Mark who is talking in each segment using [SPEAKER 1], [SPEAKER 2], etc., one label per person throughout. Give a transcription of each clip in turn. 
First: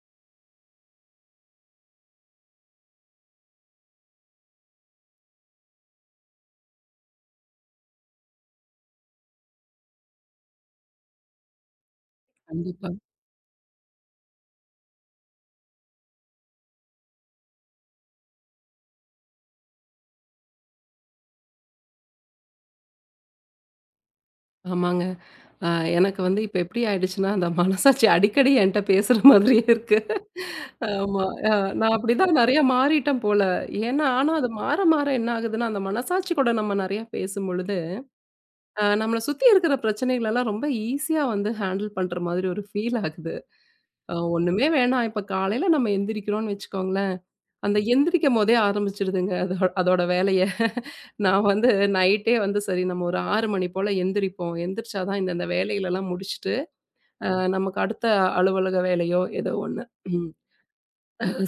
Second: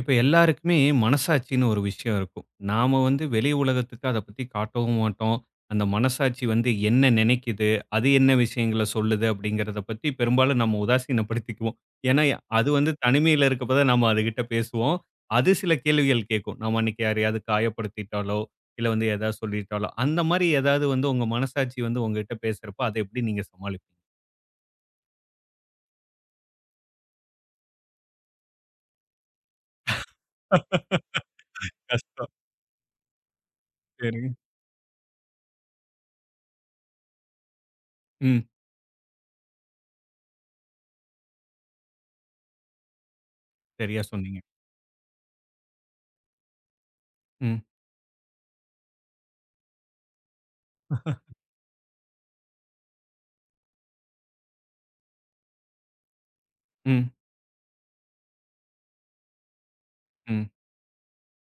[SPEAKER 1] இப்ப எல்லாருக்குமே மனசாட்சின்னு ஒரு விஷயம் இருக்கும். நாம வந்து வெளி உலகத்துக்கு அத பத்தி காட்டவும் மாட்டோம். அந்த மனசாட்சி வந்து என்ன நினைக்குது? அது என்ன விஷயங்கள சொல்லுது? அப்படிங்கிறத பத்தி பெரும்பாலும் நம்ம உதாசீனப்படுத்திக்குவோம். ஏன்னா, அது
[SPEAKER 2] கண்டிப்பா.
[SPEAKER 1] வந்து தனிமையில இருக்கப்ப தான் நம்ம அதுகிட்ட பேசுவோம். அது சில கேள்விகள் கேட்கும். நம்ம அன்னைக்கு யாரையாவது காயப்படுத்திட்டாலோ, இல்ல வந்து ஏதாவது சொல்லிட்டாலோ, அந்த மாரி ஏதாவது வந்து உங்க மனசாட்சி வந்து உங்ககிட்ட பேசுறப்ப அத எப்படி நீங்க சமாளிப்பீங்க?
[SPEAKER 2] ஆமாங்க. அ எனக்கு வந்து இப்ப எப்படி ஆயிடுச்சுன்னா, அந்த மனசாட்சி அடிக்கடி என்ட்ட பேசுற மாதிரியே இருக்கு. ஆமா. நான்
[SPEAKER 1] கஷ்டம்.
[SPEAKER 2] அப்படிதான் நெறைய மாறிட்டேன் போல. ஏன்னா,
[SPEAKER 1] சரிங்க.
[SPEAKER 2] ஆனா அது மாற மாற என்ன ஆகுதுன்னா, அந்த மனசாட்சி கூட நம்ம நெறைய பேசும்பொழுது,
[SPEAKER 1] ம்.
[SPEAKER 2] நம்மள சுத்தி இருக்கிற பிரச்சனைகள் எல்லாம் ரொம்ப ஈஸியா வந்து ஹேண்டில் பண்ற மாதிரி ஒரு ஃபீல் ஆகுது.
[SPEAKER 1] சரியா சொன்னீங்க.
[SPEAKER 2] ஒண்ணுமே வேணாம். இப்ப காலையில நம்ம எந்திரிக்கிறோம்னு வச்சுக்கோங்களேன்.
[SPEAKER 1] ம்.
[SPEAKER 2] அந்த எந்திரிக்கும் போதே ஆரம்பிச்சுடுதுங்க அதோட வேலைய. நான் வந்து நைட்டே வந்து சரி நம்ம ஒரு 6 மணி போல எந்திரிப்போம். எந்திரிச்சா தான் இந்தந்த வேலைகளெல்லாம் முடிச்சுட்டு,
[SPEAKER 1] ம்.
[SPEAKER 2] அ நமக்கு அடுத்த அலுவலக வேலையோ ஏதோ ஒண்ணு ம்
[SPEAKER 1] ம்.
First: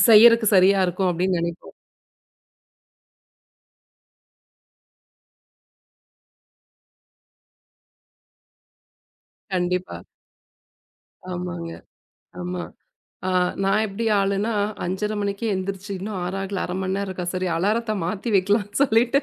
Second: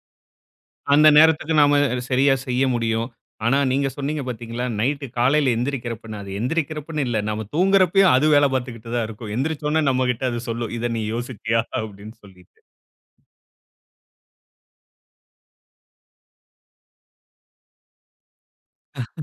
[SPEAKER 2] செய்யறக்கு சரியா
[SPEAKER 1] அந்த
[SPEAKER 2] இருக்கும் அப்படின்னு
[SPEAKER 1] நேரத்துக்கு
[SPEAKER 2] நினைப்போம்.
[SPEAKER 1] நாம சரியா செய்ய முடியும். ஆனா, நீங்க சொன்னீங்க பார்த்தீங்களா, நைட்டு காலையில எந்திரிக்கிறப்பன்னு, அது எந்திரிக்கிறப்பன்னு இல்ல. நம்ம தூங்குறப்பயும் அது வேல பார்த்துக்கிட்டு தான் இருக்கும். எந்திரிச்சோனே
[SPEAKER 2] கண்டிப்பா.
[SPEAKER 1] நம்மகிட்ட அது சொல்லும். இத நீ யோசிச்சியா?
[SPEAKER 2] ஆமாங்க.
[SPEAKER 1] அப்படின்னு சொல்லிட்டு.
[SPEAKER 2] ஆமா. ஆ நான் எப்படி ஆளுன்னா 5:30 மணிக்கே எந்திரிச்சு இன்னும் 6 ஆகல 1/2 மணி நேரம் இருக்கா, சரி அலாரத்த மாத்தி வைக்கலாம்னு சொல்லிட்டு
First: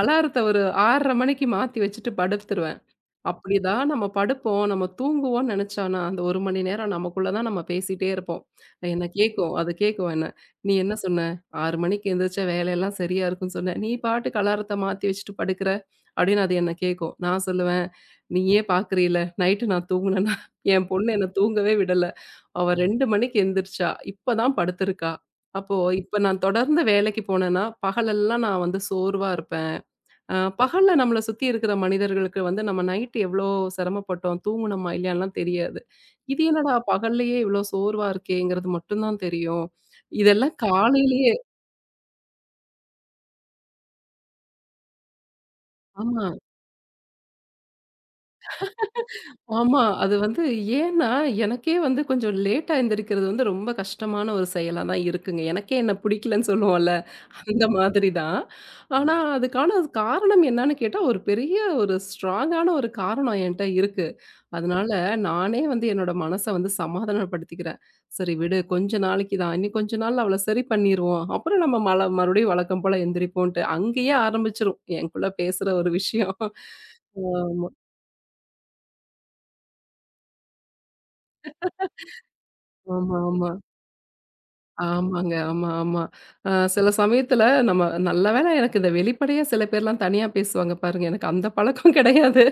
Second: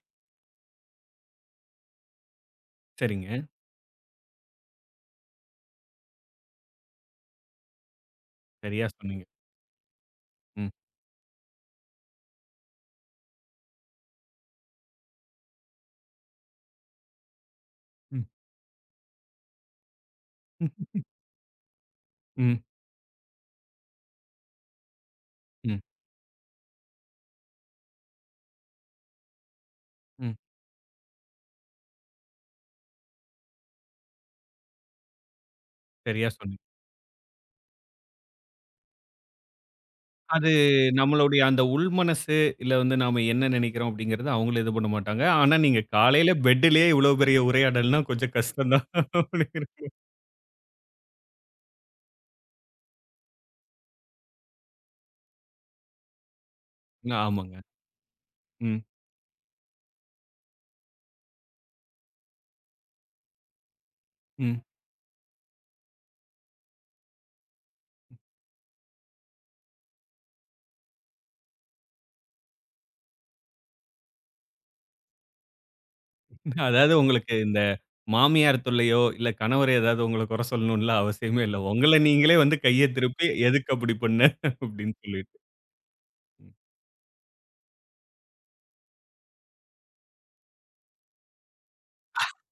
[SPEAKER 2] அலாரத்த ஒரு 6:30 மணிக்கு மாத்தி வச்சுட்டு படுத்துருவேன்.
[SPEAKER 1] சரிங்க.
[SPEAKER 2] அப்படிதான் நம்ம படுப்போம், நம்ம தூங்குவோம்ன்னு நெனச்சோன்னா, அந்த 1 மணி நேரம் நமக்குள்ள தான் நம்ம பேசிட்டே இருப்போம்.
[SPEAKER 1] சரியா
[SPEAKER 2] என்ன
[SPEAKER 1] சொன்னீங்க.
[SPEAKER 2] கேக்கும், அது கேக்கும் என்ன.
[SPEAKER 1] ம்.
[SPEAKER 2] "நீ என்ன சொன்ன? 6 மணிக்கு எந்திரிச்சா வேலையெல்லாம் சரியா இருக்கும்னு சொன்ன. நீ பாட்டுக்கு அலாரத்த மாத்தி வச்சுட்டு படுக்குற." அப்படின்னு அது என்ன கேக்கும். நான் சொல்லுவேன்,
[SPEAKER 1] ம்.
[SPEAKER 2] "நீயே பார்க்குறீல, நைட்டு நான் தூங்குனேனா,
[SPEAKER 1] ம்.
[SPEAKER 2] என் பொண்ணு என்ன தூங்கவே விடல.
[SPEAKER 1] ம்.
[SPEAKER 2] அவ 2 மணிக்கு எந்திரிச்சா, இப்ப தான் படுத்திருக்கா. அப்போ
[SPEAKER 1] ம்.
[SPEAKER 2] இப்ப நான் தொடர்ந்து வேலைக்கு போனேன்னா, பகலெல்லாம் நான் வந்து சோர்வா இருப்பேன்.
[SPEAKER 1] ம்.
[SPEAKER 2] பகல்ல நம்மள சுத்தி இருக்கிற மனிதர்களுக்கு வந்து நம்ம நைட் எவ்ளோ சிரமப்பட்டோம், தூங்குனோமா இல்லையான்லாம் தெரியாது.
[SPEAKER 1] சரியா
[SPEAKER 2] இது
[SPEAKER 1] சொன்னீங்க.
[SPEAKER 2] என்னடா பகல்லேயே இவ்ளோ சோர்வா இருக்கேங்கிறது மட்டும் தான் தெரியும்.
[SPEAKER 1] அது
[SPEAKER 2] இதெல்லாம் காலையிலேயே
[SPEAKER 1] நம்மளுடைய அந்த உள் மனசு, இல்ல வந்து நாம என்ன நினைக்கிறோம் அப்படிங்கிறது அவங்களும் இது பண்ண மாட்டாங்க. ஆனா, நீங்க
[SPEAKER 2] ஆமா,
[SPEAKER 1] காலையில பெட்டுலயே இவ்வளவு பெரிய உரையாடல்னா கொஞ்சம் கஷ்டம் தான். அப்படிங்கிற
[SPEAKER 2] ஆமா. அது வந்து ஏன்னா, எனக்கே வந்து கொஞ்சம் லேட்டா எந்திரிக்கிறது வந்து ரொம்ப கஷ்டமான ஒரு செயலா தான் இருக்குங்க. எனக்கே என்ன பிடிக்கலன்னு சொல்லுவோம்ல,
[SPEAKER 1] ஆமாங்க.
[SPEAKER 2] அந்த மாதிரி தான்.
[SPEAKER 1] ம்.
[SPEAKER 2] ஆனா, அதுக்கான காரணம் என்னன்னு கேட்டா, ஒரு பெரிய ஒரு ஸ்ட்ராங்கான ஒரு காரணம் என்ட்ட இருக்கு.
[SPEAKER 1] ம்.
[SPEAKER 2] அதனால நானே வந்து என்னோட மனச வந்து சமாதானப்படுத்திக்கிறேன். சரி விடு கொஞ்ச நாளைக்கு தான். இன்னும் கொஞ்ச நாள்ல அவள சரி பண்ணிருவோம். அப்புறம் நம்ம மறுபடியும் வழக்கம் போல எந்திரிப்போன்ட்டு. அங்கேயே ஆரம்பிச்சுரும். எனக்குள்ள பேசுற ஒரு விஷயம்.
[SPEAKER 1] அதாவது உங்களுக்கு இந்த மாமியார் தொல்லையோ, இல்ல கணவர் ஏதாவது உங்கள குறை சொல்லணும்லாம் அவசியமே இல்ல. உங்கள நீங்களே வந்து கைய
[SPEAKER 2] ஆமா,
[SPEAKER 1] திருப்பி,
[SPEAKER 2] ஆமா.
[SPEAKER 1] "எதுக்கு அப்படி பண்ண?" அப்படின்னு
[SPEAKER 2] ஆமாங்க.
[SPEAKER 1] சொல்லிட்டு.
[SPEAKER 2] ஆமா, ஆமா. சில சமயத்துல நம்ம நல்ல வேளை எனக்கு இந்த வெளிப்படையா சில பேர்லாம் தனியா பேசுவாங்க பாருங்க. எனக்கு அந்த பழக்கம் கிடையாது.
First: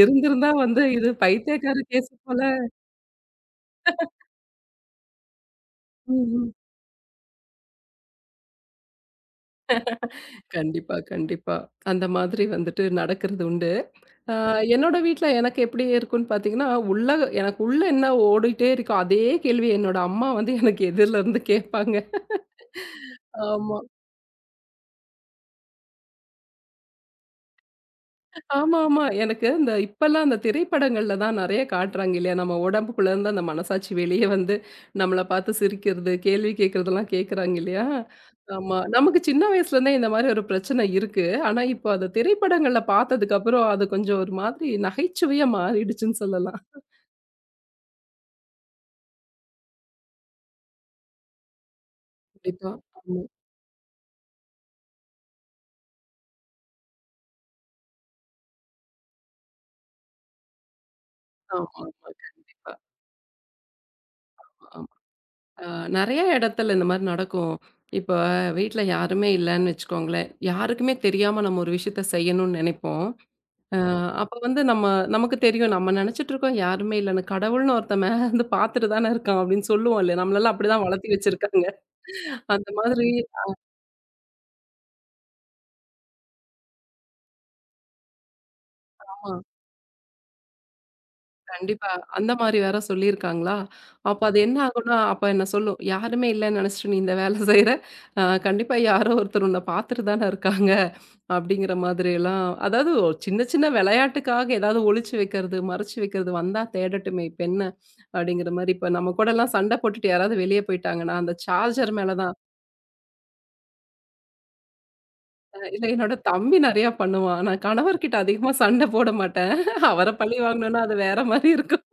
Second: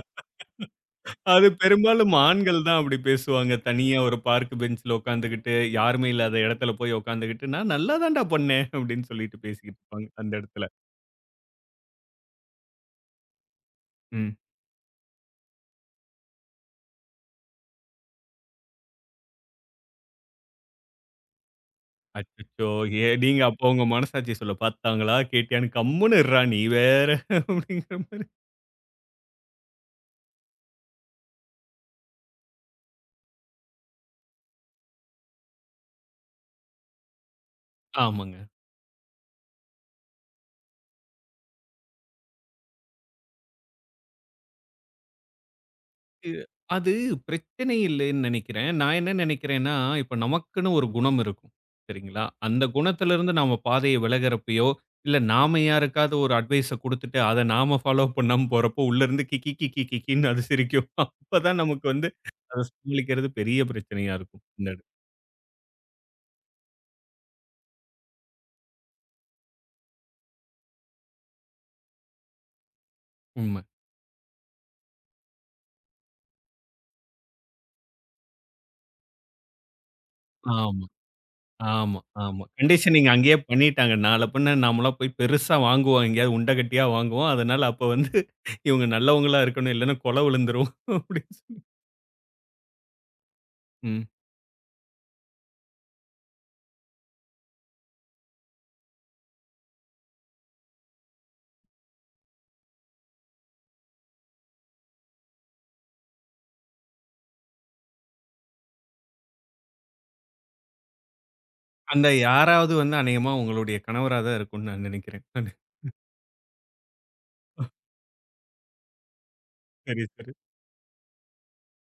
[SPEAKER 2] இருந்திருந்தா வந்து இது
[SPEAKER 1] அது
[SPEAKER 2] பைத்தியக்கார கேஸ்
[SPEAKER 1] பெரும்பாலும்
[SPEAKER 2] போல.
[SPEAKER 1] ஆண்கள் தான் அப்படி பேசுவாங்க. தனியா ஒரு பார்க் பெஞ்ச்ல உட்காந்துக்கிட்டு, யாருமே
[SPEAKER 2] ம்,
[SPEAKER 1] இல்லாத
[SPEAKER 2] ம்.
[SPEAKER 1] இடத்துல போய் உட்காந்துக்கிட்டு, "நான் நல்லா தான்டா பண்ணேன்" அப்படின்னு சொல்லிட்டு பேசிக்கிட்டு இருப்பாங்க அந்த இடத்துல.
[SPEAKER 2] கண்டிப்பா, கண்டிப்பா. அந்த மாதிரி வந்துட்டு நடக்கிறது உண்டு. ஆ,
[SPEAKER 1] ம்.
[SPEAKER 2] என்னோட வீட்ல எனக்கு எப்படி இருக்குன்னு பார்த்தீங்கன்னா, உள்ள எனக்கு உள்ள என்ன ஓடிட்டே இருக்கோ, அதே கேள்வி என்னோட அம்மா வந்து எனக்கு எதிர்ல இருந்து கேட்பாங்க.
[SPEAKER 1] அச்சச்சோ! ஏ நீங்க அப்போ
[SPEAKER 2] ஆமா.
[SPEAKER 1] உங்க மனசாட்சி சொல்லும். "பார்த்தாங்களா, கேட்டியான்னு கம்முனு இருடா நீ வேற" அப்படிங்கிற மாரி.
[SPEAKER 2] ஆமாமா. எனக்கு இந்த இப்பலாம் அந்த திரைப்படங்கள்ல தான் நெறைய காட்டுறாங்க இல்லையா? நம்ம உடம்புக்குள்ள இருந்து அந்த மனசாட்சி வெளிய வந்து நம்மள பார்த்து சிரிக்கிறது, கேள்வி கேட்கிறதெல்லாம் கேட்கறாங்க இல்லையா?
[SPEAKER 1] ஆமாங்க.
[SPEAKER 2] ஆமா. நமக்கு சின்ன வயசுல இருந்தே இந்த மாரி ஒரு பிரச்சனை இருக்கு. ஆனா, இப்போ அத திரைப்படங்கள்ல பார்த்ததுக்கு அப்புறம் அது கொஞ்சம் ஒரு மாதிரி நகைச்சுவையா மாறிடுச்சுன்னு
[SPEAKER 1] இ-
[SPEAKER 2] சொல்லலாம்.
[SPEAKER 1] அது பிரச்சனை இல்லைன்னு நினைக்கிறேன். நான் என்ன நினைக்கிறேன்னா, இப்ப நமக்குன்னு ஒரு குணம் இருக்கும். சரிங்களா? அந்த
[SPEAKER 2] கண்டிப்பா. ஆமா.
[SPEAKER 1] குணத்திலிருந்து நாம பாதைய விலகுறப்பயோ, இல்ல நாம யாருக்காவது ஒரு அட்வைஸ குடுத்துட்டு, அத நாம ஃபாலோ பண்ணாம போறப்போ, உள்ளருந்து கிக்கி கிக்கி கிக்கின்னு அது சிரிக்கும். அப்பதான் நமக்கு வந்து
[SPEAKER 2] ஆமாமா.
[SPEAKER 1] அத
[SPEAKER 2] கண்டிப்பா.
[SPEAKER 1] சமாளிக்கிறது பெரிய பிரச்சனையா இருக்கும். இந்த
[SPEAKER 2] ஆமா.
[SPEAKER 1] இடத்
[SPEAKER 2] அ நெறைய இடத்துல இந்த மாரி நடக்கும். இப்ப வீட்ல யாருமே இல்லன்னு வச்சுக்கோங்களேன். யாருக்குமே தெரியாம நம்ம ஒரு விஷயத்த செய்யணும்னு நெனைப்போம்.
[SPEAKER 1] உண்ம.
[SPEAKER 2] ஆமா. அப்ப வந்து நமக்கு தெரியும். நம்ம நெனச்சுட்டு இருக்கோம் யாருமே இல்லன்னு. கடவுள்னு ஒருத்தன் மேல வந்து பார்த்துட்டு தானே இருக்கான் அப்படின்னு சொல்லுவோம் இல்லையா? நம்மளெல்லாம் அப்படிதான்
[SPEAKER 1] ஆமா,
[SPEAKER 2] வளர்த்தி வச்சிருக்காங்க.
[SPEAKER 1] ஆமா, ஆமா.
[SPEAKER 2] அந்த மாதிரி
[SPEAKER 1] கண்டிஷனிங் அங்கேயே பண்ணிட்டாங்க. நாள பின்ன நாமலாம் போய் பெருசா வாங்குவோம். எங்கேயாவது உண்டகட்டியா வாங்குவோம். அதனால அப்ப வந்து இவங்க
[SPEAKER 2] ஆமா.
[SPEAKER 1] நல்லவங்களா இருக்கணும். இல்லன்னா கொலை விழுந்துரும். அப்படின்னு
[SPEAKER 2] கண்டிப்பா. அந்த மாரி வேற சொல்லியிருக்காங்களா?
[SPEAKER 1] ம்.
[SPEAKER 2] அப்ப அது என்ன ஆகும்னா, அப்ப என்ன சொல்லும். யாருமே இல்லன்னு நெனச்சுட்டு நீ இந்த வேல செய்ற. கண்டிப்பா யாரோ ஒருத்தர் உன்ன பாத்துட்டு தான இருக்காங்க. அப்டிங்கிற மாதிரியெல்லாம் அதாவது ஒரு சின்ன சின்ன விளையாட்டுக்காக ஏதாவது ஒளிச்சு வைக்கிறது, மறைச்சு வைக்கிறது வந்தா தேடட்டுமே இப்ப என்ன? அப்டிங்கிற மாரி இப்ப நம்ம கூடலாம் சண்ட போட்டுட்டு யாராவது வெளிய போயிட்டாங்கன்னா, அந்த சார்ஜர்
[SPEAKER 1] அந்த
[SPEAKER 2] மேல தான்
[SPEAKER 1] யாராவது வந்து அநேகமா உங்களுடைய கணவரா தான் இருக்கும்னு நான் நினைக்கிறேன்.
[SPEAKER 2] இல்ல என்னோட தம்பி நெறையா பண்ணுவான். நான் கணவர்கிட்ட அதிகமா சண்ட போட மாட்டேன்.
[SPEAKER 1] சரி,
[SPEAKER 2] அவர
[SPEAKER 1] சரி.
[SPEAKER 2] பழி வாங்கணும்னா அது வேற மாரி இருக்கும்.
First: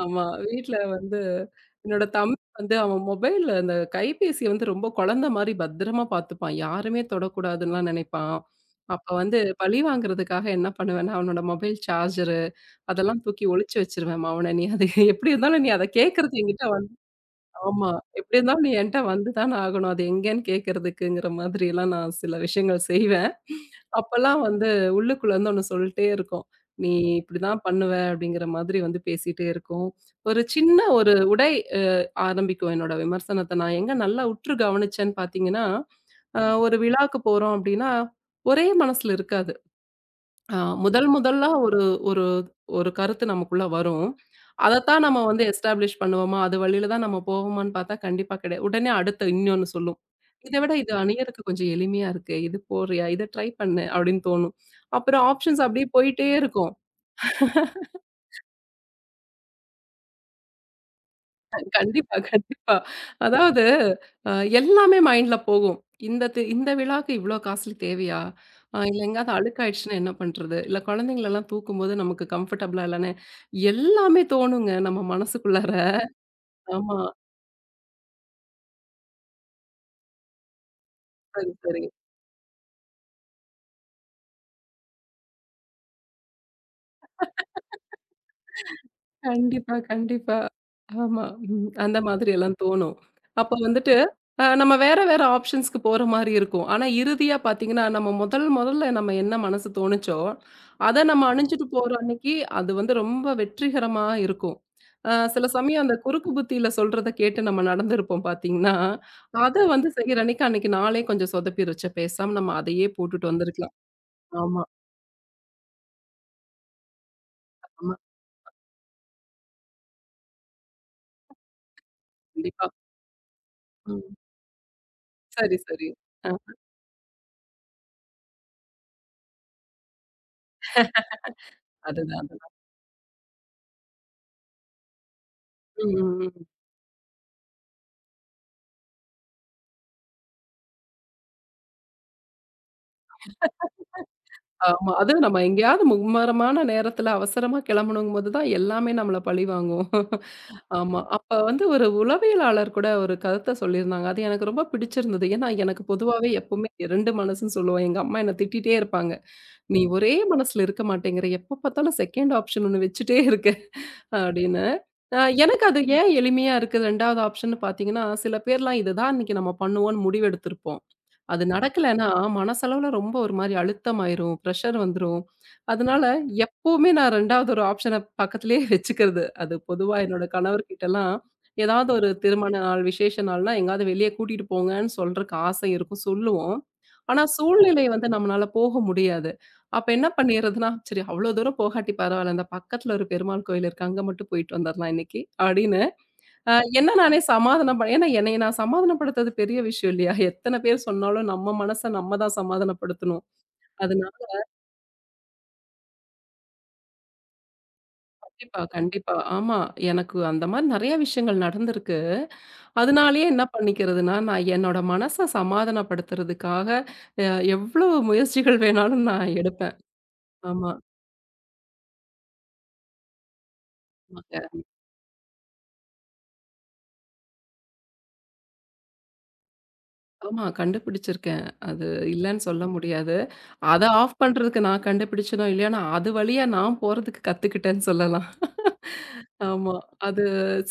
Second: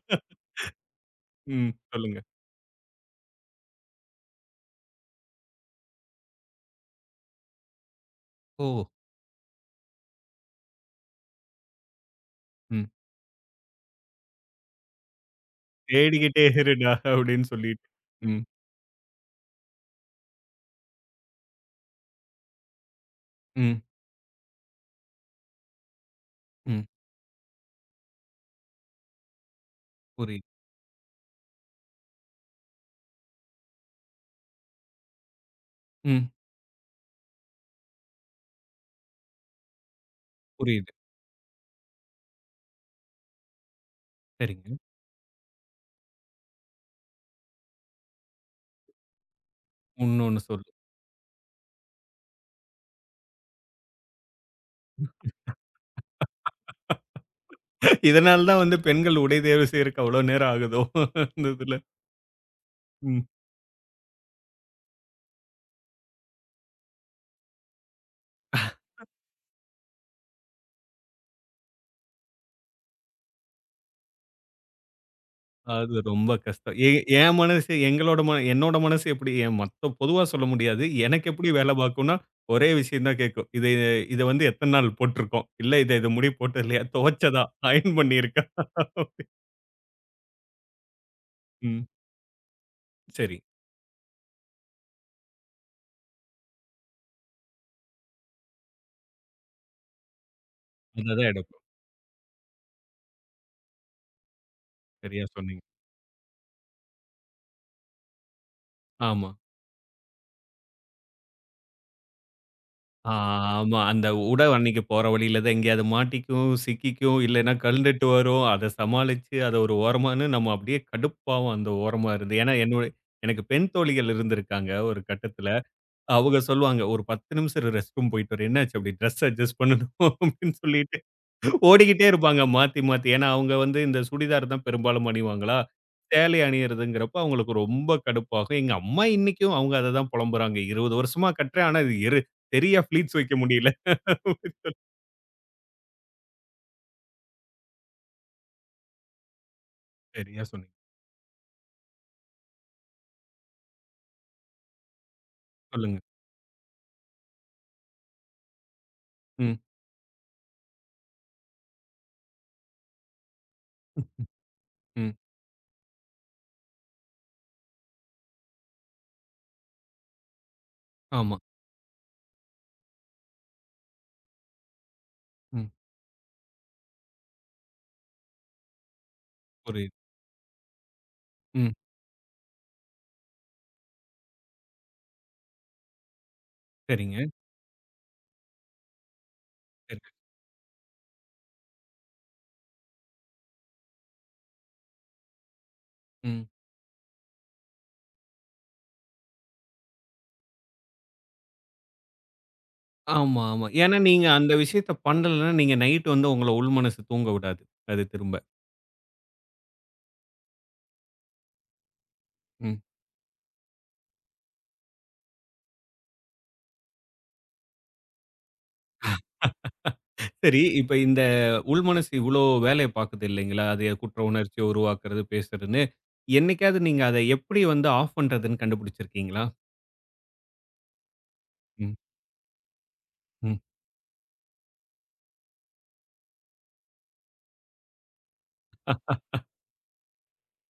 [SPEAKER 2] ஆமா. வீட்ல வந்து
[SPEAKER 1] ம்.
[SPEAKER 2] என்னோட
[SPEAKER 1] சொல்லுங்க.
[SPEAKER 2] தம்பி வந்து அவன் மொபைல்ல அந்த கைபேசிய வந்து ரொம்ப குழந்தை மாரி பத்திரமா பார்த்துப்பான். யாருமே தொடக்கூடாதுன்னுலாம் நினைப்பான்.
[SPEAKER 1] ஓ!
[SPEAKER 2] அப்ப வந்து பழி வாங்குறதுக்காக என்ன பண்ணுவேன்னா, அவனோட மொபைல் சார்ஜரு
[SPEAKER 1] ம்.
[SPEAKER 2] அதெல்லாம் தூக்கி ஒளிச்சு வச்சுருவேன். "மவனே நீ அது எப்படி இருந்தாலும் நீ அத கேட்கறது
[SPEAKER 1] தேடிக்கிட்டே
[SPEAKER 2] என்கிட்ட
[SPEAKER 1] இருடா அப்படின்னு சொல்லிட்டு.
[SPEAKER 2] ஆமா. எப்டி
[SPEAKER 1] ம்,
[SPEAKER 2] இருந்தாலும் நீ என்ட்ட வந்து தான ஆகணும். அது எங்கேன்னு கேட்கறதுக்குங்கிற மாதிரிலாம் நான் சில விஷயங்கள் செய்வேன்.
[SPEAKER 1] ம்,
[SPEAKER 2] அப்பலாம் வந்து உள்ளுக்குள்ள இருந்து ஒண்ணு சொல்ட்டே இருக்கும்.
[SPEAKER 1] ம்.
[SPEAKER 2] நீ இப்டிதான் பண்ணுவ அப்டிங்கிற மாதிரி வந்து பேசிட்டே இருக்கும். ஒரு
[SPEAKER 1] புரியுது.
[SPEAKER 2] சின்ன ஒரு உடை அ ஆரம்பிக்கும் என்னோட விமர்சனத்த. நான் எங்க நல்லா உற்று கவனிச்சேன்னு பார்த்தீங்கன்னா,
[SPEAKER 1] ம்.
[SPEAKER 2] ஒரு விழாக்கு போறோம் அப்டின்னா, ஒரே மனசுல இருக்காது. ஆ
[SPEAKER 1] புரியுது.
[SPEAKER 2] முதல் முதலா ஒரு ஒரு ஒரு கருத்து நமக்குள்ள வரும்.
[SPEAKER 1] சரிங்க.
[SPEAKER 2] அதத்தான் நம்ம வந்து எஸ்டாப்ளிஷ் பண்ணுவோமா? அது வழியில தான் நம்ம போவோமான்னு பார்த்தா கண்டிப்பா கிடையாது. உடனே அடுத்து இன்னொன்னு சொல்லும்.
[SPEAKER 1] இன்னொன்னு
[SPEAKER 2] இத
[SPEAKER 1] சொல்லு.
[SPEAKER 2] விட இது அணியறக்கு கொஞ்சம் எளிமையா இருக்கே. இது போடுறியா? இத ட்ரை பண்ணு அப்படின்னு தோணும். அப்புறம் ஆப்ஷன்ஸ் அப்படியே போயிட்டே இருக்கும்.
[SPEAKER 1] இதனால தான் வந்து பெண்கள் உடை தேர்வு செய்றக்கு அவ்வளோ நேரம் ஆகுதோ? இந்த இதுல.
[SPEAKER 2] கண்டிப்பா, கண்டிப்பா.
[SPEAKER 1] ம்.
[SPEAKER 2] அதாவது அ எல்லாமே மைண்ட்ல போகும். இந்த விழாக்கு இவ்ளோ காசுல தேவையா? இல்ல எங்கேயாவது அழுக்காயிடுச்சுன்னா என்ன பண்றது? இல்ல குழந்தைங்களலாம் தூக்கும்போது நமக்கு கம்ஃபர்டபுளா இல்லன்னு எல்லாமே தோணுங்க நம்ம மனசுக்குள்ளார.
[SPEAKER 1] அது ரொம்ப கஷ்டம்.
[SPEAKER 2] ஆமா.
[SPEAKER 1] என் மனசு எங்களோட மன என்னோட மனசு எப்படி என் மொத்த பொதுவா சொல்ல முடியாது. எனக்கு எப்படி
[SPEAKER 2] சரி,
[SPEAKER 1] வேலை
[SPEAKER 2] சரி.
[SPEAKER 1] பார்க்கும்னா, ஒரே விஷயம் தான் கேட்கும். இத இத வந்து எத்தன நாள் போட்டுருக்கோம்? இல்ல இது முடி போட்டது இல்லையா? துவைச்சதா? அயர்ன் பண்ணியிருக்கா?
[SPEAKER 2] கண்டிப்பா, கண்டிப்பா. ஆமா. ம்.
[SPEAKER 1] ம்.
[SPEAKER 2] அந்த மாதிரி எல்லாம் தோணும்.
[SPEAKER 1] சரி.
[SPEAKER 2] அப்ப வந்துட்டு, நம்ம வேற வேற ஆப்ஷன்ஸ்க்கு போற மாரி இருக்கும். ஆனா, இறுதியா பார்த்தீங்கன்னா, முதல் முதல்ல நம்ம என்ன மனசு தோணுச்சோ, அத நம்ம
[SPEAKER 1] அததான் எடுப்போம்.
[SPEAKER 2] அணிஞ்சுட்டு போற அன்னைக்கு, அது வந்து ரொம்ப வெற்றிகரமா இருக்கும்.
[SPEAKER 1] சரியா
[SPEAKER 2] சில
[SPEAKER 1] சொன்னீங்க.
[SPEAKER 2] சமயம் அந்த குறுக்கு புத்தியில சொல்றத கேட்டு நம்ம நடந்திருப்போம் பார்த்தீங்கன்னா,
[SPEAKER 1] ஆமா.
[SPEAKER 2] அத வந்து செய்ற அன்னைக்கு, அன்னைக்கு நாளே கொஞ்சம் சொதப்பி வச்ச பேசாம நம்ம அதையே போட்டுட்டு வந்திருக்கலாம்.
[SPEAKER 1] ஆமா. அந்த உடை
[SPEAKER 2] ஆமா,
[SPEAKER 1] அன்னைக்கு போற வழியில தான் எங்கேயாவது மாட்டிக்கும், சிக்கிக்கும், இல்லைன்னா
[SPEAKER 2] ஆமா.
[SPEAKER 1] கழண்டுட்டு வரும். அத சமாளிச்சு அத ஒரு ஓரமான்னு நம்ம அப்படியே கடுப்பாவும் அந்த ஓரமா இருந்து. ஏன்னா
[SPEAKER 2] கண்டிப்பா.
[SPEAKER 1] என்னோட எனக்கு பெண்
[SPEAKER 2] ம்.
[SPEAKER 1] தோழிகள் இருந்திருக்காங்க ஒரு கட்டத்துல.
[SPEAKER 2] சரி, சரி. அ.
[SPEAKER 1] அவங்க சொல்லுவாங்க, "ஒரு 10 நிமிஷம் இரு ரெஸ்ட் ரூம் போயிட்டு வரேன். என்னாச்சு?" அப்படி ட்ரெஸ் அட்ஜஸ்ட் பண்ணணும் அப்படின்னு சொல்லிட்டு ஓடிக்கிட்டே
[SPEAKER 2] அதுதான்,
[SPEAKER 1] இருப்பாங்க
[SPEAKER 2] அதுதான்.
[SPEAKER 1] மாத்தி, மாத்தி. ஏன்னா அவங்க வந்து இந்த சுடிதார் தான் பெரும்பாலும் அணிவாங்களா,
[SPEAKER 2] ம், ம்,
[SPEAKER 1] சேலை
[SPEAKER 2] ம்.
[SPEAKER 1] அணியிறதுங்கிறப்ப அவங்களுக்கு ரொம்ப கடுப்பாகும். எங்க அம்மா இன்னைக்கும் அவங்க அத தான் புலம்புறாங்க. 20 வருஷமா கட்டுறேன். ஆனா, இது எரு சரியா ஃப்ளீட்ஸ் வைக்க முடியல.
[SPEAKER 2] ஆமா. அதுவும் நம்ம எங்கேயாவது மும்மரமான நேரத்துல அவசரமா கிளம்பணுங்கும்போது தான் எல்லாமே நம்மள பழிவாங்கும்.
[SPEAKER 1] சரியா சொன்னீங்க.
[SPEAKER 2] ஆமா. அப்ப வந்து ஒரு உளவியலாளர் கூட ஒரு கருத்த சொல்லியிருந்தாங்க. அது எனக்கு ரொம்ப பிடிச்சிருந்தது. ஏன்னா, எனக்கு
[SPEAKER 1] சொல்லுங்க.
[SPEAKER 2] பொதுவாவே எப்பவுமே 2 மனசுன்னு சொல்லுவேன். எங்க அம்மா என்ன திட்டிட்டே இருப்பாங்க.
[SPEAKER 1] ம்,
[SPEAKER 2] "நீ ஒரே மனசுல இருக்க மாட்டேங்கிற. எப்ப பார்த்தாலும் செகண்ட் ஆப்ஷன் ஒண்ணு வச்சுட்டே இருக்க" அப்படின்னு.
[SPEAKER 1] ம்.
[SPEAKER 2] எனக்கு அது ஏன் எளிமையா இருக்கு 2வது ஆப்ஷன்னு பார்த்தீங்கன்னா, சில பேர்லாம் இதுதான் இன்னைக்கு நம்ம பண்ணுவோம்னு முடிவெடுத்திருப்போம்.
[SPEAKER 1] ஆமா.
[SPEAKER 2] அது நடக்கலன்னா, மனசளவுல ரொம்ப ஒரு மாரி அழுத்தமாயிரும், பிரஷர் வந்துரும்.
[SPEAKER 1] ம்.
[SPEAKER 2] அதனால எப்பவுமே நான் 2வது ஒரு ஆப்ஷன பக்கத்திலேயே வச்சுக்கிறது. அது
[SPEAKER 1] புரியுது.
[SPEAKER 2] பொதுவா என்னோட கணவர்கிட்டலாம்
[SPEAKER 1] ம்.
[SPEAKER 2] ஏதாவது ஒரு திருமண நாள், விசேஷ நாள்னா எங்கேயாவது வெளிய கூட்டிட்டு போங்கன்னு சொல்றக்கு ஆசை இருக்கும், சொல்லுவோம். ஆனா
[SPEAKER 1] சரிங்க.
[SPEAKER 2] சூழ்நிலை வந்து நம்மளால போக முடியாது. அப்ப
[SPEAKER 1] சரி.
[SPEAKER 2] என்ன பண்ணிறதுன்னா, "சரி அவ்வளோ தூரம் போகாட்டி பரவாயில்ல. இந்த பக்கத்துல ஒரு பெருமாள் கோயில் இருக்கு. அங்க மட்டும் போயிட்டு வந்துரலாம் இன்னைக்கு" அப்படின்னு
[SPEAKER 1] ம்.
[SPEAKER 2] அ என்ன நானே சமாதானம் ப ஏன்னா என்னைய நான் சமாதானப்படுத்துறது பெரிய விஷயம் இல்லையா? எத்தன பேர் சொன்னாலும் நம்ம மனச நம்ம தான் சமாதானப்படுத்தணும்.
[SPEAKER 1] ஆமா, ஆமா. ஏன்னா
[SPEAKER 2] அதனால
[SPEAKER 1] நீங்க அந்த விஷயத்த பண்ணலன்னா, நீங்க நைட் வந்து உங்கள உள்மனசு தூங்க விடாது. அது திரும்ப.
[SPEAKER 2] கண்டிப்பா, கண்டிப்பா. ஆமா. எனக்கு அந்த மாரி நெறைய விஷயங்கள் நடந்திருக்கு.
[SPEAKER 1] ம்.
[SPEAKER 2] அதனாலேயே என்ன பண்ணிக்கிறதுன்னா, நான் என்னோட மனச சமாதானப்படுத்துறதுக்காக அ எவ்ளோ முயற்சிகள் வேணாலும் நான் எடுப்பேன்.
[SPEAKER 1] சரி.
[SPEAKER 2] ஆமா.
[SPEAKER 1] இப்ப இந்த உள்மனசு இவ்ளோ வேலைய பாக்குது இல்லைங்களா? அது குற்ற உணர்ச்சிய
[SPEAKER 2] ஆமாங்க.
[SPEAKER 1] உருவாக்குறது, பேசுறதுன்னு. என்னைக்காவது நீங்க அத எப்படி வந்து ஆஃப் பண்றதுன்னு கண்டுபிடிச்சிருக்கீங்களா?
[SPEAKER 2] ஆமா கண்டுபிடிச்சிருக்கேன். அது
[SPEAKER 1] ம்,
[SPEAKER 2] இல்லன்னு சொல்ல முடியாது.
[SPEAKER 1] ம்.
[SPEAKER 2] அத ஆஃப் பண்றதுக்கு நான் கண்டுபிடிச்சனோ இல்லையோ, நான் அது வழியா நான் போறதுக்கு கத்துக்கிட்டேன்னு சொல்லலாம். ஆமா. அது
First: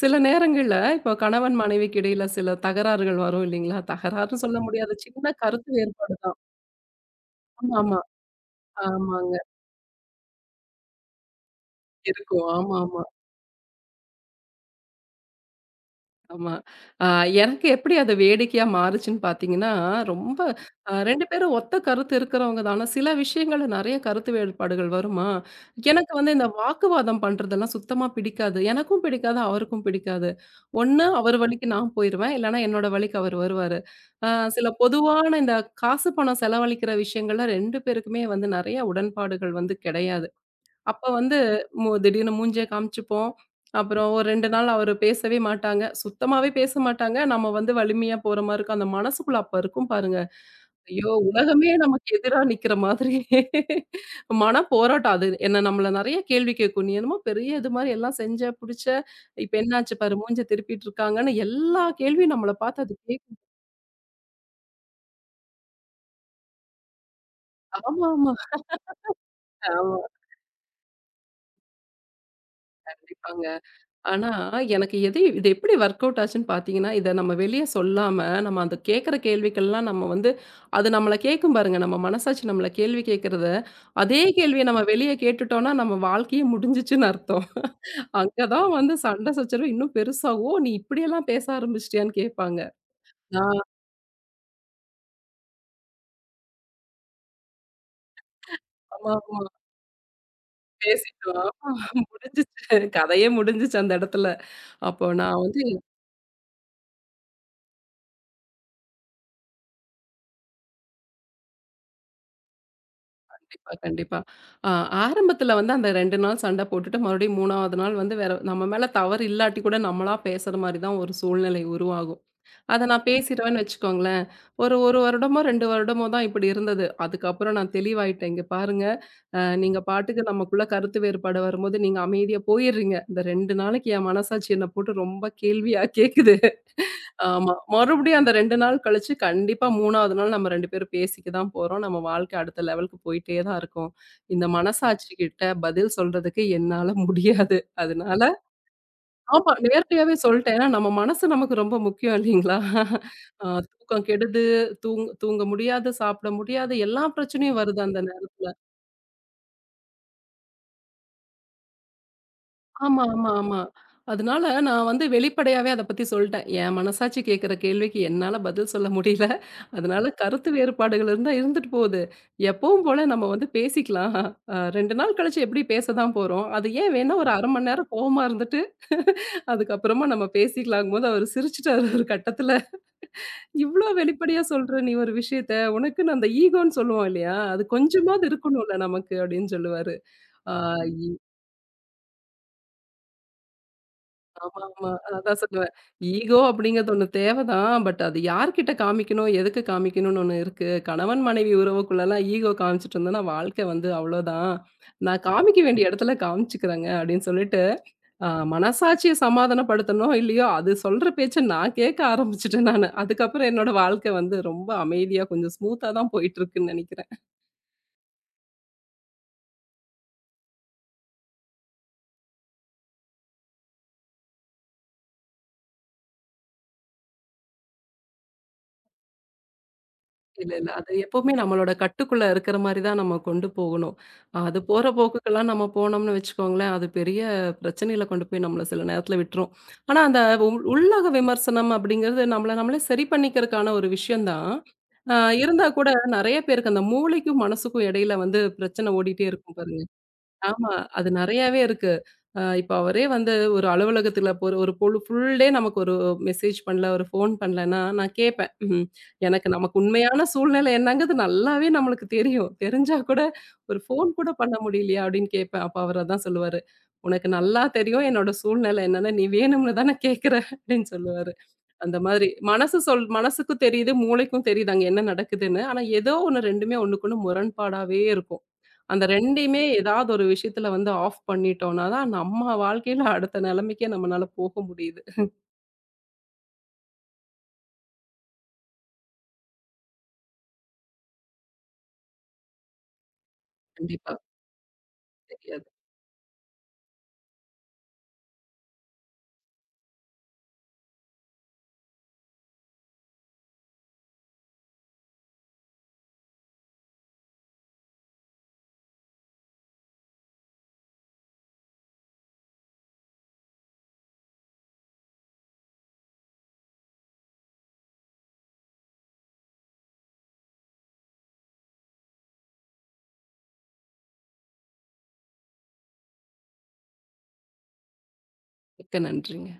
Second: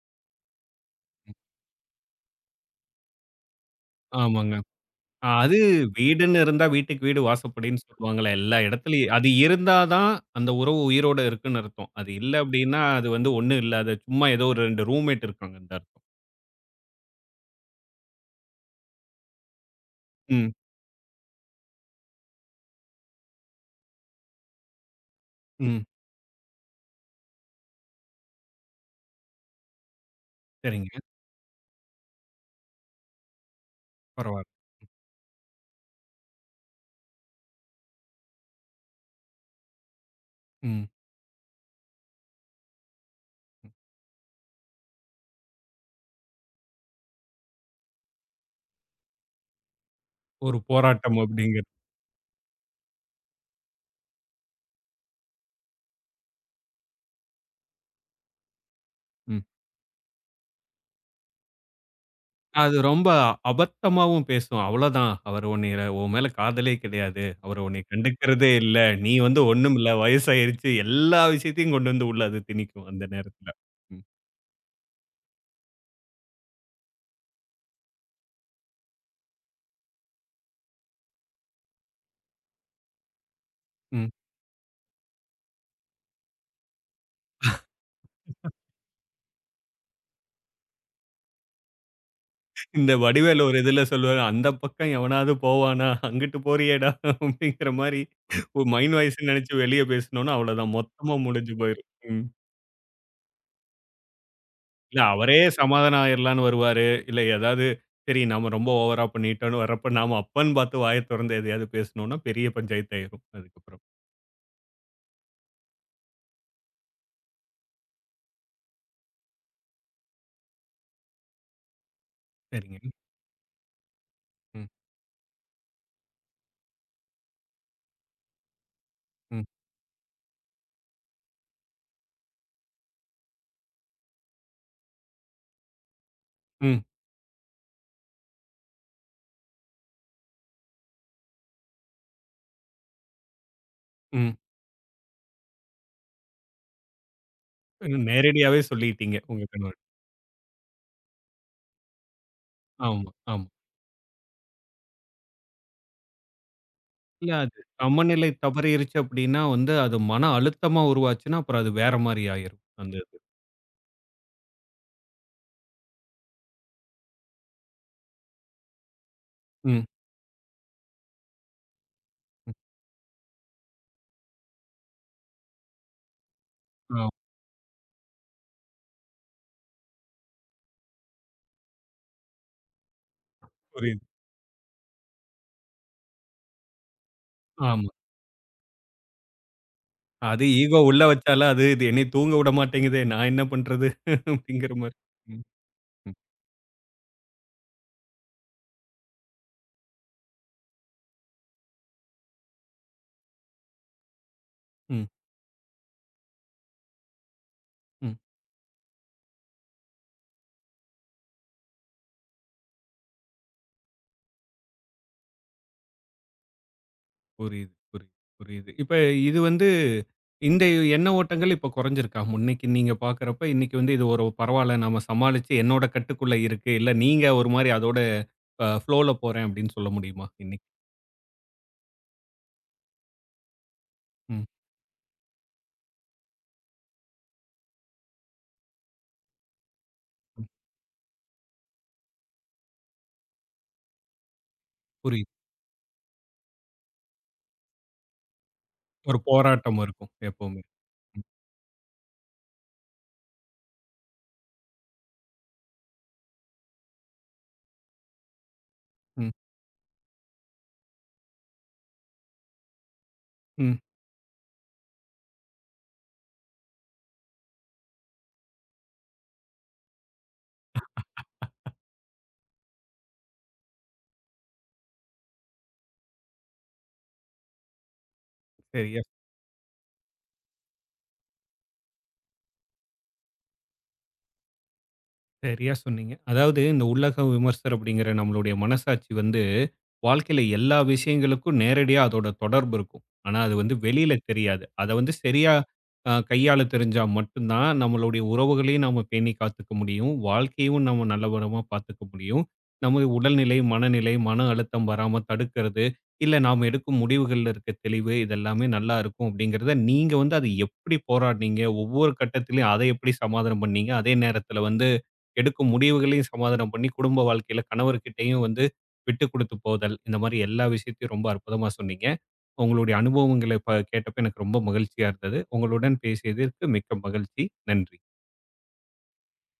[SPEAKER 2] சில நேரங்கள்ல இப்போ கணவன் மனைவிக்கு இடையில சில தகராறுகள் வரும் இல்லைங்களா? தகராறுன்னு
[SPEAKER 1] ஆமாங்க.
[SPEAKER 2] சொல்ல முடியாது.
[SPEAKER 1] ஆ,
[SPEAKER 2] சின்ன
[SPEAKER 1] அது
[SPEAKER 2] கருத்து வேறுபாடு தான்.
[SPEAKER 1] வீடுன்னு இருந்தா வீட்டுக்கு வீடு
[SPEAKER 2] ஆமா,
[SPEAKER 1] வாசப்படின்னு
[SPEAKER 2] ஆமா.
[SPEAKER 1] சொல்லுவாங்கல்ல. எல்லா இடத்துலயும். அது
[SPEAKER 2] ஆமாங்க.
[SPEAKER 1] இருந்தா தான் அந்த உறவு உயிரோட இருக்குன்னு அர்த்தம். அது இல்ல
[SPEAKER 2] இருக்கும்.
[SPEAKER 1] அப்படின்னா
[SPEAKER 2] ஆமாமா.
[SPEAKER 1] அது வந்து ஒண்ணும் இல்ல. அது சும்மா ஏதோ ஒரு 2 ரூம்மேட் இருக்காங்கன்னு தான் அர்த்தம்.
[SPEAKER 2] ஆமா. அ எனக்கு எப்படி அது வேடிக்கையா மாறுச்சுன்னு பார்த்தீங்கன்னா, ரொம்ப
[SPEAKER 1] ம்,
[SPEAKER 2] அ 2 பேரும் ஒத்த கருத்து இருக்கிறவங்க தான். ஆனா சில விஷயங்கள்ல நெறைய கருத்து வேறுபாடுகள் வருமா,
[SPEAKER 1] ம்.
[SPEAKER 2] எனக்கு வந்து இந்த வாக்குவாதம் பண்றதெல்லாம் சுத்தமா பிடிக்காது. எனக்கும் பிடிக்காது, அவருக்கும் பிடிக்காது.
[SPEAKER 1] சரிங்க.
[SPEAKER 2] ஒண்ணு அவர் வழிக்கு நான் போயிருவேன், இல்லன்னா என்னோட வழிக்கு அவர் வருவாரு. அ
[SPEAKER 1] பரவால்ல.
[SPEAKER 2] சில பொதுவான இந்த காசு பணம் செலவழிக்கிற விஷயங்கள்ல 2 பேருக்குமே வந்து நெறைய உடன்பாடுகள் வந்து கிடையாது.
[SPEAKER 1] ம்.
[SPEAKER 2] அப்ப வந்து திடீர்னு மூஞ்சிய காமிச்சுப்போம். அப்புறம் ஒரு 2 நாள் அவரு பேசவே மாட்டாங்க. சுத்தமாவே பேச மாட்டாங்க. நம்ம வந்து வலிமையா போற மாரி இருக்கும். அந்த மனசுக்குள்ள அப்ப இருக்கும் பாருங்க.
[SPEAKER 1] ஒரு
[SPEAKER 2] ஐயோ!
[SPEAKER 1] போராட்டம் அப்படிங்கிறது.
[SPEAKER 2] உலகமே நமக்கு எதிரா நிக்கிற மாதிரி மன போராட்டம் அது. என்ன நம்மள நெறைய கேள்வி கேட்கும். "நீ என்னமோ பெரிய இது மாரி எல்லாம் செஞ்ச, புடிச்ச.
[SPEAKER 1] ம்.
[SPEAKER 2] இப்ப என்னாச்சு பாரு, மூஞ்ச திருப்பிட்டு இருக்காங்கன்னு" எல்லா கேள்வியும் நம்மள
[SPEAKER 1] அது
[SPEAKER 2] பார்த்து அது
[SPEAKER 1] ரொம்ப
[SPEAKER 2] கேட்கும்.
[SPEAKER 1] அபத்தமாவும் பேசும். அவ்வளோதான். அவரு உன்னைய உன் மேல காதலே கிடையாது. அவரு உன்னைய
[SPEAKER 2] ஆமா, ஆமா.
[SPEAKER 1] கண்டுக்கிறதே இல்ல. நீ வந்து ஒண்ணுமில்ல.
[SPEAKER 2] ஆமா.
[SPEAKER 1] வயசாயிருச்சு. எல்லா விஷயத்தையும் கொண்டு வந்து உள்ள அது திணிக்கும் அந்த
[SPEAKER 2] கண்டிப்பாங்க.
[SPEAKER 1] நேரத்துல. ம்,
[SPEAKER 2] ஆனா, எனக்கு எது இது எப்படி வொர்க் அவுட் ஆச்சுன்னு பார்த்தீங்கன்னா, இத நம்ம வெளிய சொல்லாம, நம்ம அந்த கேட்கிற கேள்விக்கெல்லாம் நம்ம வந்து அது நம்மள கேட்கும் பாருங்க. நம்ம மனசாட்சி நம்மள கேள்வி கேட்கிறத,
[SPEAKER 1] ம்.
[SPEAKER 2] அதே கேள்விய நம்ம வெளிய கேட்டுட்டோம்னா, நம்ம வாழ்க்கையே முடிஞ்சுச்சுன்னு அர்த்தம். அங்க தான் வந்து சண்டை சச்சரவு இன்னும் பெருசாகும். "ஓ! நீ இப்படியெல்லாம் பேச ஆரம்பிச்சிட்டியான்னு?" கேட்பாங்க.
[SPEAKER 1] இந்த வடிவேலு ஒரு
[SPEAKER 2] நான்
[SPEAKER 1] இதுல சொல்லுவாரு, "அந்த பக்கம் எவனாவது போவானா? அங்கிட்டு போறியேடா" அப்படிங்கிற மாரி ஒரு மைண்ட்
[SPEAKER 2] ஆமா,
[SPEAKER 1] வாய்ஸ்ன்னு
[SPEAKER 2] ஆமா.
[SPEAKER 1] நெனச்சு வெளிய பேசுனோம்னா அவ்வளோதான். மொத்தமா
[SPEAKER 2] பேசிட்டோம்.
[SPEAKER 1] முடிஞ்சு
[SPEAKER 2] ஆமா
[SPEAKER 1] போயிரும். ம்.
[SPEAKER 2] முடிஞ்சுச்சு. கதையே முடிஞ்சுச்சு அந்த இடத்துல.
[SPEAKER 1] இல்ல
[SPEAKER 2] அப்போ
[SPEAKER 1] அவரே
[SPEAKER 2] நான் வந்து
[SPEAKER 1] சமாதானம் ஆயிரலாம்ன்னு வருவாரு. இல்ல ஏதாவது சரி நாம ரொம்ப ஓவரா பண்ணிட்டோம்ன்னு வர்றப்ப, நாம அப்பன்னு பார்த்து வாய தொறந்து எதையாவது பேசுனோம்னா, பெரிய பஞ்சாயத்து ஆயிரும்
[SPEAKER 2] கண்டிப்பா,
[SPEAKER 1] அதுக்கப்புறம்.
[SPEAKER 2] கண்டிப்பா. அ ஆரம்பத்துல வந்து அந்த 2 நாள் சண்டை போட்டுட்டு, மறுபடியும் 3வது நாள் வந்து வேற நம்ம மேல தவறு இல்லாட்டி கூட நம்மளா பேசுற மாரி தான் ஒரு சூழ்நிலை உருவாகும். அத
[SPEAKER 1] சரிங்க.
[SPEAKER 2] நான் பேசிருவேன்னு வச்சுக்கோங்களேன்.
[SPEAKER 1] ம்,
[SPEAKER 2] ஒரு 1 வருடமோ, 2 வருடமோ தான் இப்படி இருந்தது. அதுக்கப்புறம் நான் தெளிவாயிட்டேன். இங்க பாருங்க,
[SPEAKER 1] ம்,
[SPEAKER 2] நீங்க பாட்டுக்கு நமக்குள்ள கருத்து வேறுபாடு வரும்போது, நீங்க அமைதியா போயிர்றீங்க. இந்த 2 நாளைக்கு என் மனசாட்சி என்ன போட்டு ரொம்ப கேள்வியா கேக்குது.
[SPEAKER 1] ம்,
[SPEAKER 2] ஆமா. மறுபடியும் அந்த 2 நாள் கழிச்சு கண்டிப்பா 3வது நாள் நம்ம 2 பேரும் பேசிக்க தான் போறோம். நம்ம வாழ்க்கை அடுத்த லெவலுக்கு போயிட்டே தான் இருக்கும்.
[SPEAKER 1] ம்.
[SPEAKER 2] இந்த மனசாட்சி கிட்ட பதில் சொல்றதுக்கு என்னால முடியாது.
[SPEAKER 1] ம்,
[SPEAKER 2] அதனால
[SPEAKER 1] நேரடியாவே சொல்லிட்டீங்க உங்க
[SPEAKER 2] ஆமா
[SPEAKER 1] கணவர்.
[SPEAKER 2] நேர்லயாவே சொல்ட்டேன். ஏன்னா நம்ம மனசு நமக்கு ரொம்ப முக்கியம் இல்லைங்களா?
[SPEAKER 1] ஆமா, ஆமா.
[SPEAKER 2] தூக்கம் கெடுது, தூங்க முடியாது, சாப்பிட முடியாது எல்லா
[SPEAKER 1] இல்ல அது
[SPEAKER 2] பிரச்சனையும் வருது அந்த
[SPEAKER 1] சமநிலை தவறிருச்சு அப்படின்னா வந்து, அது மன அழுத்தமா உருவாச்சுன்னா, அப்புறம் அது வேற மாரி ஆயிரும். அந்த
[SPEAKER 2] ஆமா,
[SPEAKER 1] இது.
[SPEAKER 2] ஆமா, ஆமா. அதனால நான் வந்து வெளிப்படையாவே அத பத்தி சொல்ட்டேன். என் மனசாட்சி கேட்கிற கேள்விக்கு என்னால பதில் சொல்ல முடியல.
[SPEAKER 1] ம்.
[SPEAKER 2] அதனால கருத்து வேறுபாடுகள் இருந்தா இருந்துட்டு போகுது.
[SPEAKER 1] ம்.
[SPEAKER 2] எப்பவும் போல நம்ம வந்து பேசிக்கலாம். 2 நாள் கழிச்சு எப்படி பேச தான் போறோம். அது ஏன்
[SPEAKER 1] ஆ
[SPEAKER 2] வேணா ஒரு 1/2 மணி நேரம் கோவமா இருந்துட்டு, அதுக்கப்புறமா நம்ம பேசிக்கலாங்கும்போது அவரு சிரிச்சுட்டாரு ஒரு கட்டத்துல. "இவ்ளோ
[SPEAKER 1] புரியுது.
[SPEAKER 2] வெளிப்படையா சொல்ற நீ ஒரு விஷயத்த, உனக்குன்னு அந்த ஈகோன்னு சொல்லுவோம் இல்லையா? அது
[SPEAKER 1] ஆமா.
[SPEAKER 2] கொஞ்சமாவது இருக்கணும்ல நமக்கு" அப்படின்னு சொல்லுவாரு.
[SPEAKER 1] அது
[SPEAKER 2] ஆ
[SPEAKER 1] ஈகோ உள்ள வச்சாலும் அது இது என்னைய தூங்க விட மாட்டேங்குதே, நான் என்ன பண்றது?
[SPEAKER 2] ஆமா,
[SPEAKER 1] அப்படிங்கிற
[SPEAKER 2] ஆமா.
[SPEAKER 1] மாரி.
[SPEAKER 2] அதான்
[SPEAKER 1] ம்,
[SPEAKER 2] சொல்லுவேன்.
[SPEAKER 1] ம்,
[SPEAKER 2] ஈகோ அப்படிங்கிறது ஒண்ணு தேவைதான். பட் அது யார்கிட்ட காமிக்கணும், எதுக்கு காமிக்கணும்னு ஒண்ணு இருக்கு. கணவன் மனைவி உறவுக்குள்ளலாம் ஈகோ காமிச்சுட்டு இருந்தேன்னா, வாழ்க்கை வந்து அவ்வளோதான்.
[SPEAKER 1] ம்.
[SPEAKER 2] நான் காமிக்க வேண்டிய இடத்துல காமிச்சுக்கிறேங்க அப்படின்னு சொல்லிட்டு,
[SPEAKER 1] ம்.
[SPEAKER 2] அ மனசாட்சிய சமாதானப்படுத்தனோ இல்லையோ, அது சொல்ற பேச்ச நான் கேட்க ஆரம்பிச்சுட்டேன் நானு. அதுக்கப்புறம் என்னோட வாழ்க்கை வந்து ரொம்ப அமைதியா, கொஞ்சம் ஸ்மூத்தா தான் போயிட்டு இருக்குன்னு நெனைக்கிறேன்.
[SPEAKER 1] புரியுது, புரியுது, புரியுது. இப்ப இது வந்து இந்த எண்ண ஓட்டங்கள் இப்ப குறைஞ்சிருக்கா? முன்னைக்கு நீங்க பார்க்கிறப்ப, இன்னைக்கு வந்து இது ஒரு பரவால்ல நம்ம சமாளிச்சு என்னோட கட்டுக்குள்ள இருக்கு. இல்ல நீங்க ஒரு மாரி அதோட ஃப்ளோல போறேன் அப்படின்னு சொல்ல முடியுமா
[SPEAKER 2] இல்ல,
[SPEAKER 1] இன்னைக்கு?
[SPEAKER 2] இல்ல. அது எப்பவுமே நம்மளோட கட்டுக்குள்ள இருக்கிற மாரி தான் நம்ம கொண்டு போகணும்.
[SPEAKER 1] ம்,
[SPEAKER 2] அது போற போக்குக்கெல்லாம் நம்ம போனோம்னு வச்சுக்கோங்களேன், அது பெரிய பிரச்சனையில கொண்டு போய் நம்மள சில நேரத்துல விட்டுரும். ஆனா, அந்த
[SPEAKER 1] ம்.
[SPEAKER 2] உள்ளக விமர்சனம் அப்படிங்கிறது நம்மள நம்மளே சரி பண்ணிக்கிறதுக்கான ஒரு விஷயம் தான். ஆ
[SPEAKER 1] புரியுது.
[SPEAKER 2] இருந்தா கூட நெறைய பேருக்கு அந்த மூளைக்கும், மனசுக்கும் இடையில வந்து பிரச்சனை
[SPEAKER 1] ஒரு
[SPEAKER 2] ஓடிட்டே இருக்கும்
[SPEAKER 1] போராட்டமா
[SPEAKER 2] பாருங்க.
[SPEAKER 1] இருக்கும் எப்பவுமே.
[SPEAKER 2] ஆமா. அது நெறையாவே இருக்கு. இப்ப அவரே வந்து ஒரு அலுவலகத்துல ஒரு ஒரு பொழு ஃபுல் டே நமக்கு ஒரு மெசேஜ் பண்ணல, ஒரு ஃபோன் பண்ணலன்னா, நான் கேட்பேன். ம்.
[SPEAKER 1] ம்,
[SPEAKER 2] நமக்கு உண்மையான சூழ்நிலை என்னங்கிறது நல்லாவே நம்மளுக்கு தெரியும். தெரிஞ்சா கூட
[SPEAKER 1] ம்.
[SPEAKER 2] ஒரு ஃபோன் கூட பண்ண முடியலையா அப்படின்னு கேட்பேன். அப்ப அவர் அதான் சொல்லுவாரு. "உனக்கு நல்லா தெரியும் என்னோட சூழ்நிலை என்னன்னு. நீ வேணும்னு தானே கேட்கிற" அப்படின்னு சொல்லுவாரு. அந்த மாதிரி மனசுக்கும் தெரியுது, மூளைக்கும் தெரியுது அங்க என்ன நடக்குதுன்னு. ஆனா ஏதோ ஒண்ணு 2மே ஒண்ணுக்கு ஒண்ணு முரண்பாடாவே இருக்கும்.
[SPEAKER 1] சரி.
[SPEAKER 2] அந்த 2யுமே ஏதாவது ஒரு விஷயத்துல வந்து ஆஃப் பண்ணிட்டோம்னா தான், நம்ம வாழ்க்கையில அடுத்த நிலைமைக்கே நம்மனால போக முடியுது.
[SPEAKER 1] சரியா சொன்னீங்க. அதாவது இந்த உலக விமர்சர் அப்படிங்கிற நம்மளுடைய மனசாட்சி வந்து, வாழ்க்கையில எல்லா விஷயங்களுக்கும் நேரடியா அதோட தொடர்பு இருக்கும். ஆனா அது வந்து வெளியில
[SPEAKER 2] கண்டிப்பா
[SPEAKER 1] தெரியாது. அத வந்து சரியா
[SPEAKER 2] தெரியாது.
[SPEAKER 1] கையாள தெரிஞ்சா மட்டும் தான் நம்மளுடைய உறவுகளையும் நாம பேணி காத்துக்க முடியும். வாழ்க்கையும் நம்ம நல்லபடியா பார்த்துக்க முடியும். நமது உடல்நிலை, மனநிலை, மன அழுத்தம் வராம தடுக்கிறது, இல்ல நாம எடுக்கும் முடிவுகள்ல இருக்க தெளிவு இது எல்லாமே நல்லா இருக்கும் அப்படிங்கிறத, நீங்க வந்து அத எப்படி போராடுனீங்க? ஒவ்வொரு கட்டத்திலயும் அத எப்படி சமாதானம் பண்ணீங்க? அதே நேரத்தில வந்து எடுக்கும் முடிவுகளையும் சமாதானம் பண்ணி குடும்ப வாழ்க்கையில கணவர்கிட்டயும் வந்து விட்டு கொடுத்து போதல் இந்த மாதிரி எல்லா விஷயத்தையும் ரொம்ப அற்புதமா சொன்னீங்க. உங்களுடைய அனுபவங்களை கேட்டப்ப எனக்கு ரொம்ப மகிழ்ச்சியா இருந்தது. உங்களுடன் பேசியதற்கு மிக்க மகிழ்ச்சி. நன்றி.
[SPEAKER 2] மிக்க நன்றிங்க.